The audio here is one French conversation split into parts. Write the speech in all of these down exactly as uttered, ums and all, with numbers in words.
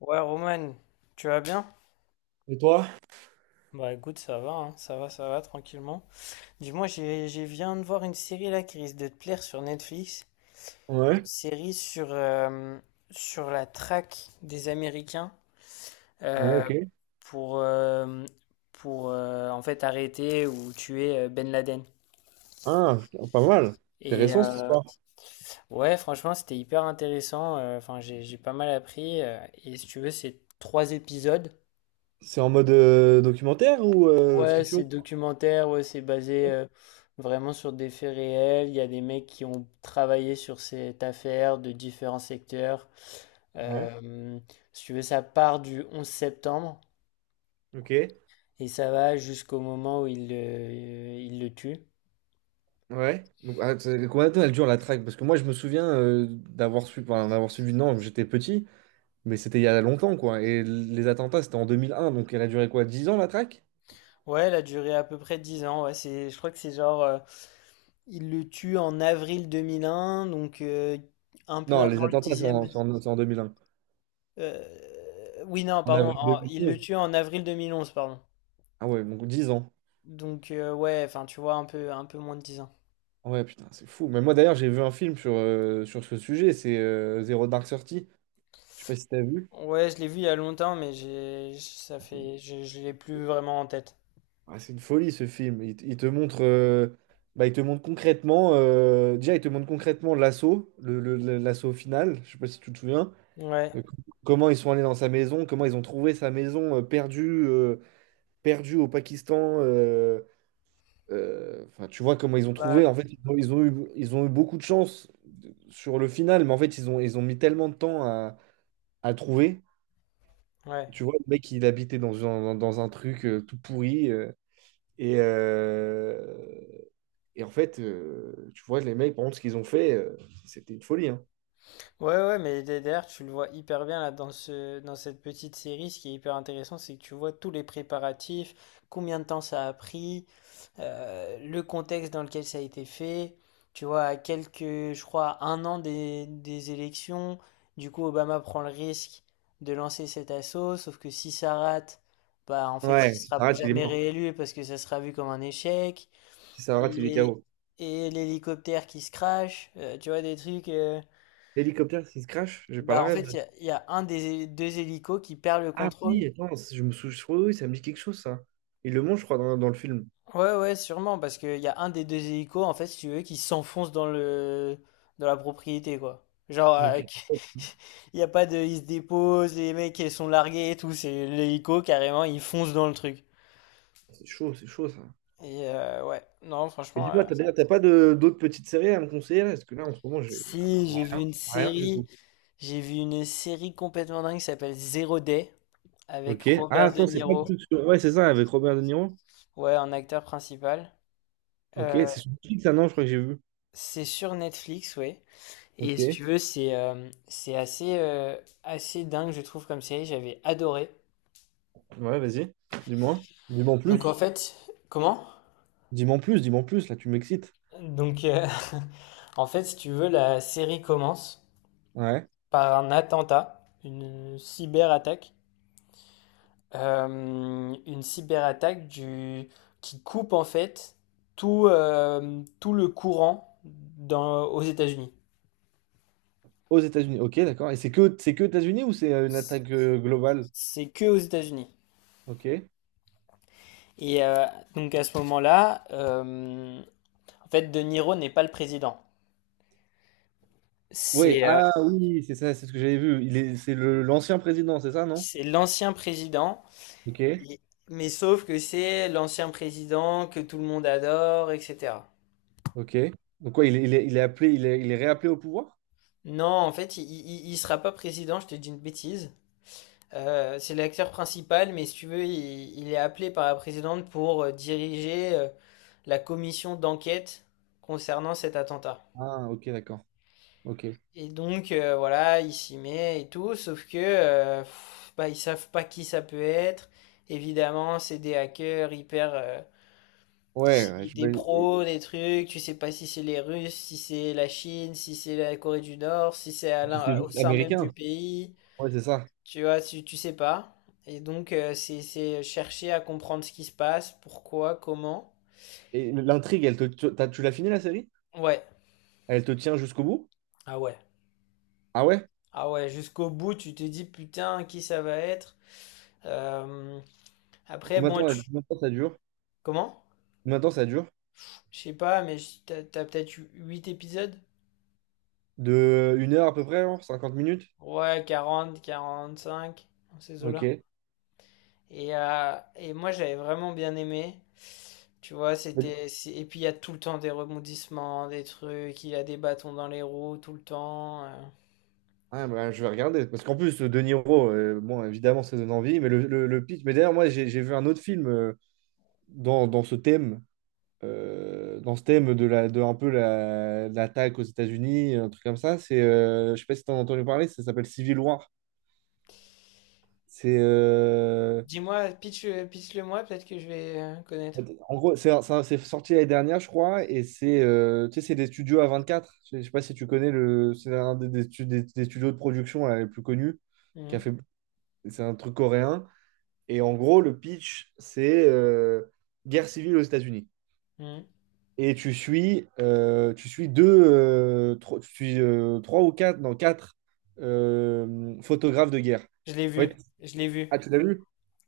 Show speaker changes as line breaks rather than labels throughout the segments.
Ouais, Roman, tu vas bien?
Et toi?
Bah écoute, ça va, hein, ça va, ça va, tranquillement. Dis-moi, j'ai, j'ai viens de voir une série là qui risque de te plaire sur Netflix. Une
Ouais,
série sur, euh, sur la traque des Américains
ouais,
euh,
ok.
pour, euh, pour euh, en fait arrêter ou tuer euh, Ben Laden.
Ah, putain, pas mal.
Et
Intéressant ce
euh,
soir.
ouais, franchement, c'était hyper intéressant. euh, Enfin, j'ai, j'ai pas mal appris. euh, et si tu veux, c'est trois épisodes.
C'est en mode euh, documentaire ou euh,
Ouais,
fiction?
c'est documentaire, ouais, c'est basé euh, vraiment sur des faits réels. Il y a des mecs qui ont travaillé sur cette affaire de différents secteurs.
Ouais,
Euh, si tu veux, ça part du onze septembre
ok.
et ça va jusqu'au moment où il, le- il le tue.
Ouais. Donc, ah, c'est- combien de temps elle dure la traque? Parce que moi, je me souviens euh, d'avoir suivi, enfin, d'avoir suivi, non, j'étais petit, mais c'était il y a longtemps, quoi. Et l- les attentats, c'était en deux mille un, donc elle a duré quoi, Dix ans la traque?
Ouais, elle a duré à peu près dix ans. Ouais, c'est, je crois que c'est genre, euh, il le tue en avril deux mille un, donc euh, un peu
Non, les
avant le
attentats, c'est en,
dixième.
c'est en- c'est en deux mille un.
Euh, oui, non,
En
pardon,
avril
en- il le
deux mille onze.
tue en avril deux mille onze, pardon.
Ah ouais, donc dix ans.
Donc euh, ouais, enfin tu vois un peu un peu moins de dix ans.
Ouais, putain, c'est fou. Mais moi, d'ailleurs, j'ai vu un film sur, euh, sur ce sujet, c'est euh, Zero Dark Thirty. Je sais pas si t'as vu.
Ouais, je l'ai vu il y a longtemps mais j'ai ça
Ah, C'est une
fait je, je l'ai plus vraiment en tête.
ah, c'est une folie ce film. Il, te il te montre, euh, bah, il te montre concrètement, euh, déjà il te montre concrètement l'assaut, le, le- le- l'assaut final. Je sais pas si tu te souviens.
Ouais.
Euh, c- Comment ils sont allés dans sa maison, comment ils ont trouvé sa maison euh, perdue, euh, perdue au Pakistan. euh, euh, Enfin, tu vois comment ils ont
Bah,
trouvé. En fait, ils ont, ils ont eu, ils ont eu beaucoup de chance de- sur le final, mais en fait ils ont, ils ont mis tellement de temps à, à trouver.
ouais.
Tu vois, le mec il habitait dans, un- dans, un truc euh, tout pourri. euh, Et, euh, et en fait, euh, tu vois, les mecs, par contre, ce qu'ils ont fait, euh, c'était une folie. Hein.
Ouais ouais, mais derrière tu le vois hyper bien là dans ce dans cette petite série, ce qui est hyper intéressant, c'est que tu vois tous les préparatifs, combien de temps ça a pris, euh, le contexte dans lequel ça a été fait. Tu vois, à quelques, je crois, un an des, des élections, du coup, Obama prend le risque de lancer cet assaut, sauf que si ça rate, bah, en fait, il
Ouais, si
sera
ça rate, il est
jamais
mort.
réélu parce que ça sera vu comme un échec.
Si ça rate, il est
Et,
K O.
et l'hélicoptère qui se crache, euh, tu vois, des trucs. Euh,
L'hélicoptère, s'il se crash, j'ai pas la
bah, en
rêve
fait, il
de.
y a, il y a un des hé- deux hélicos qui perd le
Ah
contrôle.
oui, attends, je me souviens, je oui, ça me dit quelque chose, ça. Il le mange, je crois, dans, dans le film.
Ouais, ouais, sûrement, parce qu'il y a un des deux hélicos, en fait, si tu veux, qui s'enfonce dans le... dans la propriété, quoi. Genre, euh,
Ok.
qui- il y a pas de... Ils se déposent, les mecs, ils sont largués et tout, c'est l'hélico, carrément, il fonce dans le truc.
C'est chaud, c'est chaud, ça.
Et euh, ouais, non,
Et
franchement, euh,
dis-moi, t'as d'ailleurs, t'as pas de- d'autres petites séries à me conseiller là? Parce que là, en ce moment, j'ai
si, j'ai vu une
rien du
série,
tout.
j'ai vu une série complètement dingue qui s'appelle Zero Day, avec
Ok. Ah,
Robert De
attends, c'est pas le
Niro,
truc sur... Ouais, c'est ça, avec Robert De Niro.
ouais, en acteur principal.
Ok, c'est
Euh,
sur Netflix, ça, non, je crois que j'ai vu.
c'est sur Netflix, oui. Et si
Ok.
tu veux, c'est euh, c'est assez, euh, assez dingue, je trouve, comme série. J'avais adoré.
Ouais, vas-y, dis-moi. Dis-moi en
Donc en
plus.
fait, comment?
Dis-moi en plus, dis-moi en plus. Là, tu m'excites.
Donc euh, en fait, si tu veux, la série commence
Ouais.
par un attentat, une cyberattaque, euh, une cyberattaque du qui coupe en fait tout euh, tout le courant dans, aux États-Unis.
Aux États-Unis. Ok, d'accord. Et c'est que, c'est que États-Unis ou c'est euh, une attaque euh, globale?
C'est que aux États-Unis.
Ok.
Et euh, donc à ce moment-là, euh, en fait, De Niro n'est pas le président.
Oui.
C'est euh,
Ah oui, c'est ça, c'est ce que j'avais vu. Il est, c'est le, l'ancien président, c'est ça, non?
C'est l'ancien président,
Ok.
et- mais sauf que c'est l'ancien président que tout le monde adore, et cetera.
Ok. Donc quoi, il est, il est, il est appelé, il est, il est réappelé au pouvoir?
Non, en fait, il, il, il sera pas président, je te dis une bêtise. Euh, c'est l'acteur principal, mais si tu veux, il, il est appelé par la présidente pour euh, diriger euh, la commission d'enquête concernant cet attentat.
Ah, ok, d'accord. Ok.
Et donc, euh, voilà, il s'y met et tout, sauf que euh, pff, bah, ils savent pas qui ça peut être. Évidemment, c'est des hackers hyper, euh,
Ouais, ouais,
qui-
je
des
me-
pros, des trucs, tu sais pas si c'est les Russes, si c'est la Chine, si c'est la Corée du Nord, si c'est à
puis c'est
l'in- au
juste
sein même du
américain.
pays,
Ouais, c'est ça.
tu vois, tu, tu sais pas. Et donc, euh, c'est, c'est chercher à comprendre ce qui se passe, pourquoi, comment.
Et l'intrigue, elle te, tu t'as- tu l'as fini la série?
Ouais,
Elle te tient jusqu'au bout?
ah ouais,
Ah ouais?
ah ouais, jusqu'au bout, tu te dis putain, qui ça va être. Euh, Après,
Combien de
bon,
temps,
tu...
combien de temps ça dure?
Comment?
Combien de temps ça dure?
Je sais pas, mais je- t'as, t'as peut-être huit épisodes?
De une heure à peu près, hein, cinquante minutes?
Ouais, quarante quarante-cinq, dans ces eaux.
Ok.
Et, euh, et moi, j'avais vraiment bien aimé. Tu vois,
Mais-
c'était. c'est- Et puis, il y a tout le temps des rebondissements, des trucs, il y a des bâtons dans les roues tout le temps. euh.
Ah, bah, je vais regarder. Parce qu'en plus, De Niro, euh, bon, évidemment, ça donne envie, mais le, le, le pitch. Mais d'ailleurs, moi, j'ai j'ai vu un autre film euh, dans, dans ce thème, euh, dans ce thème de, la, de un peu la, l'attaque aux États-Unis, un truc comme ça. C'est, euh, je sais pas si tu as entendu parler, ça s'appelle Civil War. C'est euh,
Dis-moi, pitch, le moi, peut-être que je vais euh, connaître.
En gros, c'est ça- c'est sorti l'année dernière, je crois, et c'est euh, tu sais, c'est des studios A vingt-quatre. Je sais je sais pas si tu connais le. C'est un des, des stu- des- des studios de production là, les plus connus. Qui a
Mhm,
fait, c'est un truc coréen. Et en gros, le pitch, c'est euh, guerre civile aux États-Unis.
mhm.
Et tu suis, euh, tu suis deux, euh, trois, tu suis, euh, trois ou quatre, non, quatre euh, photographes de guerre.
Je l'ai
En
vu,
fait,
je l'ai vu.
ah, tu l'as vu?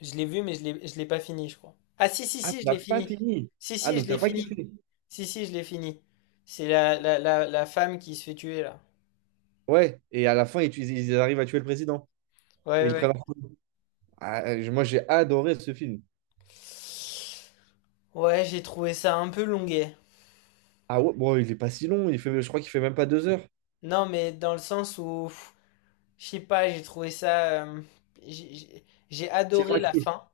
Je l'ai vu, mais je l'ai, je l'ai pas fini, je crois. Ah, si, si,
Ah, tu
si, je
n'as
l'ai
pas
fini.
fini.
Si,
Ah,
si, je
donc tu
l'ai
n'as pas
fini.
kiffé.
Si, si, je l'ai fini. C'est la, la, la, la femme qui se fait tuer, là.
Ouais, et à la fin, ils, tu- ils arrivent à tuer le président. Et
Ouais,
ils
ouais.
prennent. Ah, moi, j'ai adoré ce film.
Ouais, j'ai trouvé ça un peu longuet.
Ah ouais, bon, il est pas si long. Il fait, je crois qu'il fait même pas deux heures.
Non, mais dans le sens où, pff, je sais pas, j'ai trouvé ça. euh, j'ai j'ai- j'ai
Tiens,
adoré
la
la
crue.
fin,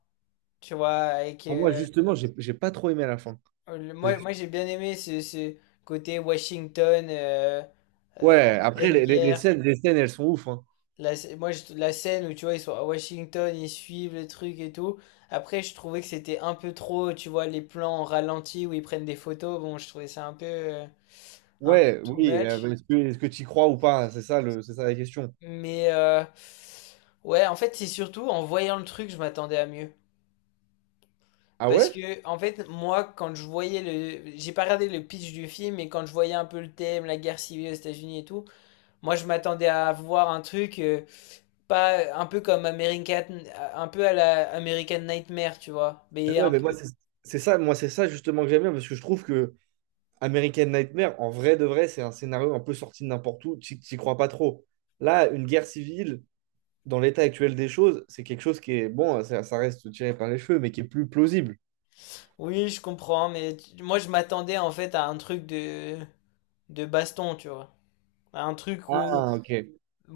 tu vois. Avec,
Ah, moi,
euh,
justement, j'ai j'ai pas trop aimé à la fin.
le-
C'est-
moi, moi j'ai bien aimé ce, ce côté Washington euh, euh,
Ouais,
en
après,
pleine
les, les- les
guerre.
scènes, les scènes, elles sont ouf, hein.
La, sc- moi, je- la scène où, tu vois, ils sont à Washington, ils suivent le truc et tout. Après, je trouvais que c'était un peu trop, tu vois, les plans en ralenti où ils prennent des photos. Bon, je trouvais ça un peu, euh, un peu
Ouais,
too
oui.
much.
euh, est-ce que, est-ce que tu y crois ou pas? C'est ça, le, c'est ça la question.
Mais, euh, ouais, en fait, c'est surtout en voyant le truc, je m'attendais à mieux.
Ah
Parce
ouais?
que, en fait, moi, quand je voyais le. J'ai pas regardé le pitch du film, mais quand je voyais un peu le thème, la guerre civile aux États-Unis et tout, moi, je m'attendais à voir un truc. Euh, pas un peu comme American. Un peu à la American Nightmare, tu vois.
Ah
Mais
Ouais,
un
mais moi,
peu.
c'est c'est ça, moi, c'est ça justement que j'aime bien parce que je trouve que American Nightmare, en vrai de vrai, c'est un scénario un peu sorti de n'importe où. Tu n'y crois pas trop. Là, une guerre civile dans l'état actuel des choses, c'est quelque chose qui est, bon, ça, ça reste tiré par les cheveux, mais qui est plus plausible.
Oui, je comprends, mais tu- moi, je m'attendais, en fait, à un truc de. De baston, tu vois. À un truc où.
Ah, ok.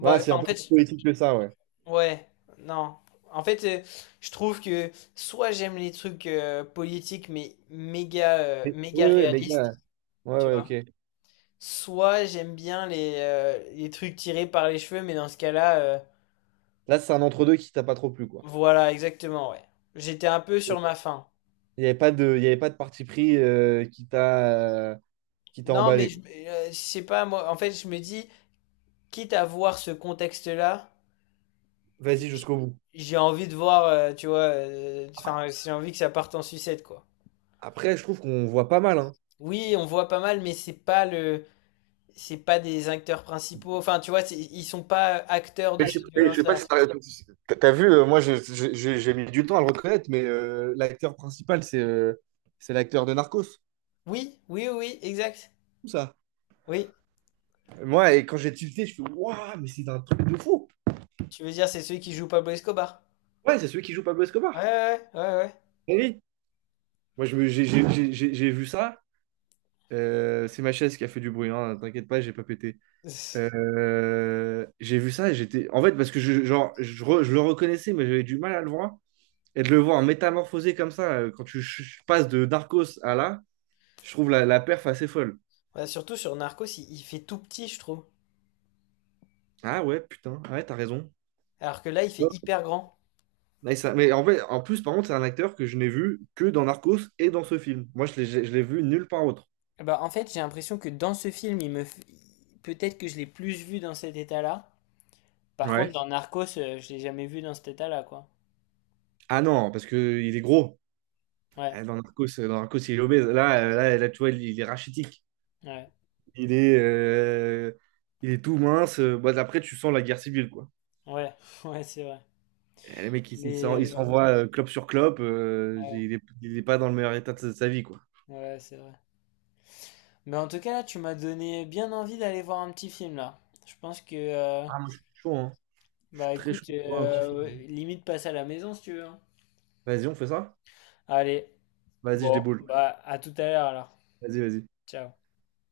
Voilà, c'est
enfin,
un
en
peu plus
fait,
politique que ça, ouais.
Ouais, non. En fait, euh, je trouve que soit j'aime les trucs euh, politiques mais méga, euh,
Mais-
méga
oui, oui, les
réalistes,
gars. Ouais, ouais, ok.
soit j'aime bien les, euh, les trucs tirés par les cheveux, mais dans ce cas-là, euh,
Là, c'est un entre-deux qui t'a pas trop plu, quoi.
voilà, exactement, ouais. J'étais un peu sur ma faim.
Il n'y avait pas de, il y avait pas de parti pris euh, qui t'a euh, qui t'a
Non, mais
emballé,
je,
quoi.
euh, je sais pas, moi, en fait, je me dis, quitte à voir ce contexte-là,
Vas-y
j-
jusqu'au bout.
j'ai envie de voir, euh, tu vois, euh, enfin, j'ai envie que ça parte en sucette, quoi.
Après, je trouve qu'on voit pas mal, hein.
Oui, on voit pas mal, mais c'est pas le c'est pas des acteurs principaux. Enfin, tu vois, c'est- ils sont pas acteurs de
Mais je
ces
sais pas, je sais pas
violences-là.
si t'as t'as- t'as vu, euh, moi je- je- je- j'ai mis du temps à le reconnaître, mais euh, l'acteur principal, c'est euh, c'est l'acteur de Narcos,
Oui, oui, oui, oui, exact.
tout ça.
Oui,
Moi, et quand j'ai tilté, je fais Waouh, mais c'est un truc de fou.
tu veux dire, c'est celui qui joue Pablo Escobar.
Ouais, c'est celui qui joue Pablo
Ouais,
Escobar.
ouais, ouais, ouais, ouais.
Eh oui. Moi, je me- j'ai j'ai- j'ai- j'ai- j'ai vu ça. Euh, c'est ma chaise qui a fait du bruit, hein, t'inquiète pas, j'ai pas pété. Euh, j'ai vu ça et j'étais. En fait, parce que je, genre, je, re- je le reconnaissais, mais j'avais du mal à le voir. Et de le voir métamorphosé comme ça, euh, quand tu ch- ch- passes de Darkos à là, je trouve la, la perf assez folle.
Ouais, surtout sur Narcos, il, il fait tout petit, je trouve.
Ah ouais, putain, Ah ouais, t'as raison.
Alors que là, il fait
Ouais,
hyper grand.
Mais, ça- mais en fait, en plus, par contre, c'est un acteur que je n'ai vu que dans Narcos et dans ce film. Moi, je l'ai je l'ai vu nulle part autre.
Bah, en fait, j'ai l'impression que dans ce film, il me... f- peut-être que je l'ai plus vu dans cet état-là. Par contre,
Ouais.
dans Narcos, euh, je l'ai jamais vu dans cet état-là, quoi.
Ah non, parce qu'il est gros.
Ouais,
Ah, Dans Narcos, dans Narcos, il est obèse. Là, euh, là, là, tu vois, il, il est rachitique.
ouais,
Il est, euh, il est tout mince. Bah, après, tu sens la guerre civile, quoi.
ouais, ouais, c'est vrai.
Et le mec, il, il s'en- il
Mais, euh,
s'envoie euh, clope sur clope. Euh,
ouais,
il est, il est pas dans le meilleur état de sa, de sa vie, quoi.
ouais, c'est vrai. Mais en tout cas, là, tu m'as donné bien envie d'aller voir un petit film, là. Je pense que, euh,
Ah, moi, je suis chaud, hein. Je suis
bah
très chaud
écoute,
pour un petit film.
euh, limite passe à la maison si tu veux, hein.
Vas-y, on fait ça?
Allez,
Vas-y, je
bon,
déboule.
bah à tout à l'heure alors.
Vas-y, vas-y.
Ciao.